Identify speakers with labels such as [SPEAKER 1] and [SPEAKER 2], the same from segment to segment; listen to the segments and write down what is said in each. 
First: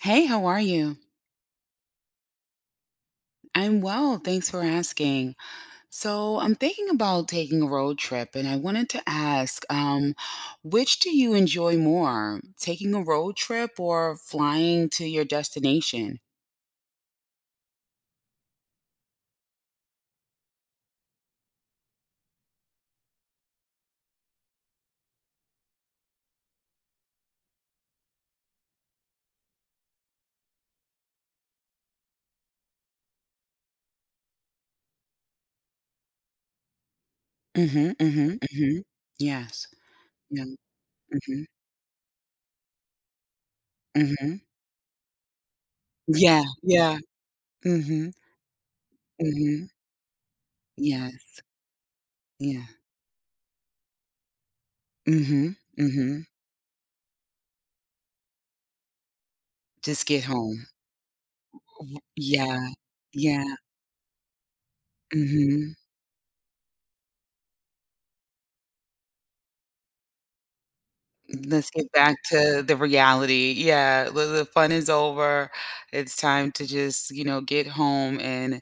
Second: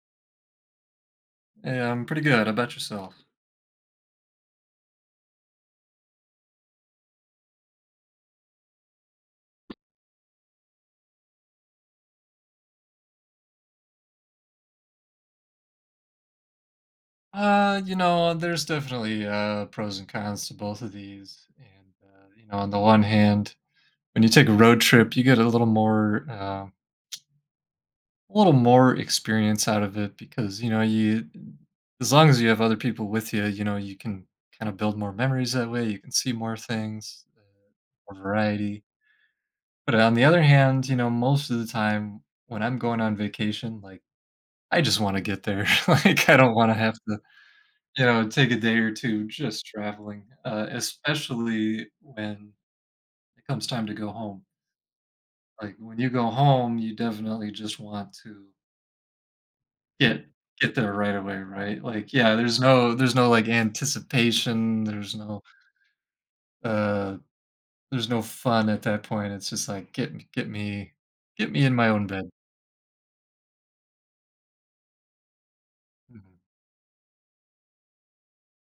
[SPEAKER 1] Hey, how are you?
[SPEAKER 2] Yeah, I'm pretty good. How about yourself?
[SPEAKER 1] I'm well, thanks for asking. So I'm thinking about taking a road trip and I wanted to ask, um, which do you enjoy more? Taking a road trip, or flying to your destination?
[SPEAKER 2] Uh, you know, there's definitely, uh, pros and cons to both of these, and, uh, you know, on the one hand, when you take a road trip, you get a little more, uh a little more experience out of it because, you know, you d as long as you have other people with ya, you know, you can kinda build more memories that way, you can see more things, uh,
[SPEAKER 1] Mhm,
[SPEAKER 2] more
[SPEAKER 1] mhm, mhm.
[SPEAKER 2] variety.
[SPEAKER 1] Yes.
[SPEAKER 2] But on the other
[SPEAKER 1] Yeah.
[SPEAKER 2] hand, you know,
[SPEAKER 1] Mhm.
[SPEAKER 2] most of the time when I'm going on vacation, like,
[SPEAKER 1] Mhm.
[SPEAKER 2] I just wanna get there, like, I
[SPEAKER 1] Yeah,
[SPEAKER 2] don't wanna have
[SPEAKER 1] yeah.
[SPEAKER 2] to, you
[SPEAKER 1] Mhm.
[SPEAKER 2] know, take a day or 2 just
[SPEAKER 1] Mhm.
[SPEAKER 2] traveling, uh,
[SPEAKER 1] Yes.
[SPEAKER 2] especially when
[SPEAKER 1] Yeah.
[SPEAKER 2] it comes time to go home.
[SPEAKER 1] Mhm,
[SPEAKER 2] Like, when you
[SPEAKER 1] mhm.
[SPEAKER 2] go home, you definitely just want to
[SPEAKER 1] Just get
[SPEAKER 2] get
[SPEAKER 1] home.
[SPEAKER 2] get there right away, right?
[SPEAKER 1] R r
[SPEAKER 2] Like, yeah, there's
[SPEAKER 1] Yeah,
[SPEAKER 2] no there's no, like,
[SPEAKER 1] yeah.
[SPEAKER 2] anticipation, there's no
[SPEAKER 1] Mhm.
[SPEAKER 2] uh, there's no fun at that point, it's just like, "Get me get me
[SPEAKER 1] M
[SPEAKER 2] get me
[SPEAKER 1] let's
[SPEAKER 2] in my
[SPEAKER 1] get
[SPEAKER 2] own
[SPEAKER 1] back
[SPEAKER 2] bed."
[SPEAKER 1] to the reality, yeah, well, the fun is over it's
[SPEAKER 2] Mhm.
[SPEAKER 1] time to just, you know, get home and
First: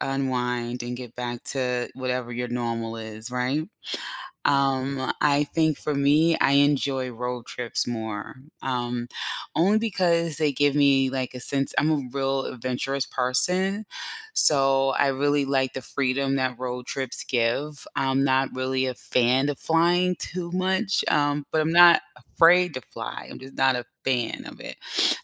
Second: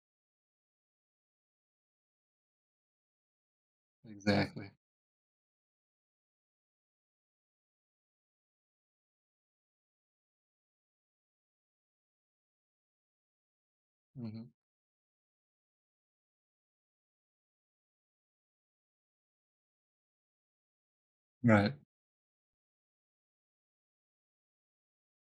[SPEAKER 1] unwind, and get back to whatever your normal is, right?
[SPEAKER 2] Exactly.
[SPEAKER 1] Um, I think for me, I enjoy road trips more, um, only because they give me like a sense I'm a real adventurous person,
[SPEAKER 2] Mhm.
[SPEAKER 1] so I really like the freedom that road trips give, I'm not really a fan of flying too much, um, but I'm
[SPEAKER 2] Right.
[SPEAKER 1] not afraid to fly, I'm just not a fan of it,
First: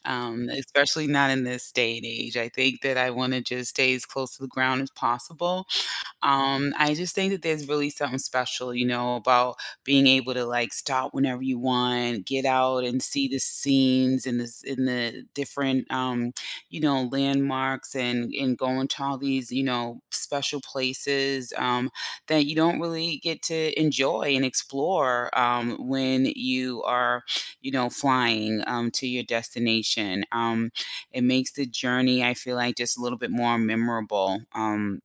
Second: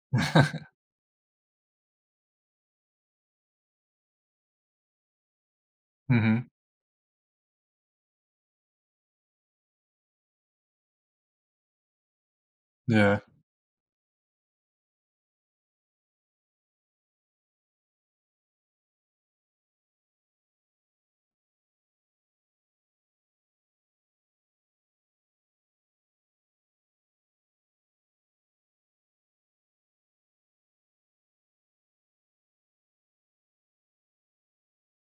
[SPEAKER 1] um, especially not in this day and age, I think that I wanna just stay as close to the ground as possible,
[SPEAKER 2] Mhm.
[SPEAKER 1] um, I just think that there's really something special, you know, about being able to, like, stop whenever you want, get out and
[SPEAKER 2] Yeah.
[SPEAKER 1] see the scenes in this in the different, um, you know, landmarks and and going to all these, you know, special places, um, that you don't really get to enjoy and explore, um, when you are, you know, flying, um, to your destination, um, it makes the journey I feel, like, just a little bit more memorable, um,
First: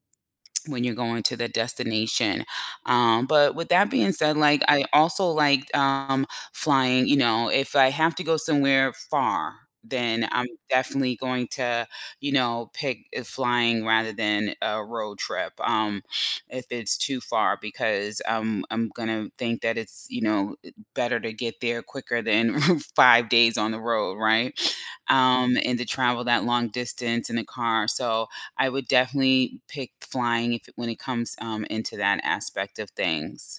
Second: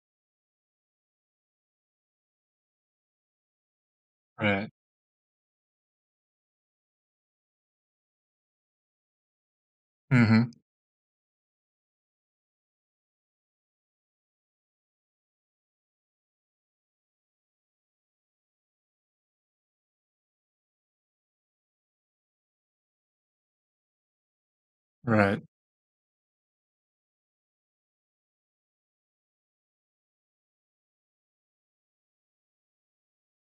[SPEAKER 1] when you're going to the destination, um, but with that being said, like,
[SPEAKER 2] Right.
[SPEAKER 1] I also liked, um, flying, you know, if I have to go somewhere far, then I'm
[SPEAKER 2] Mhm.
[SPEAKER 1] definitely going to, you know, pick, uh, flying rather than a road trip, um, if it's too far, because I'm I'm gonna think that it's you know, it better to get there quicker than 5 days on the road, right?
[SPEAKER 2] Right.
[SPEAKER 1] Um, and to travel that long distance in a car, so I would definitely pick flying if when it comes, um, into that aspect of things.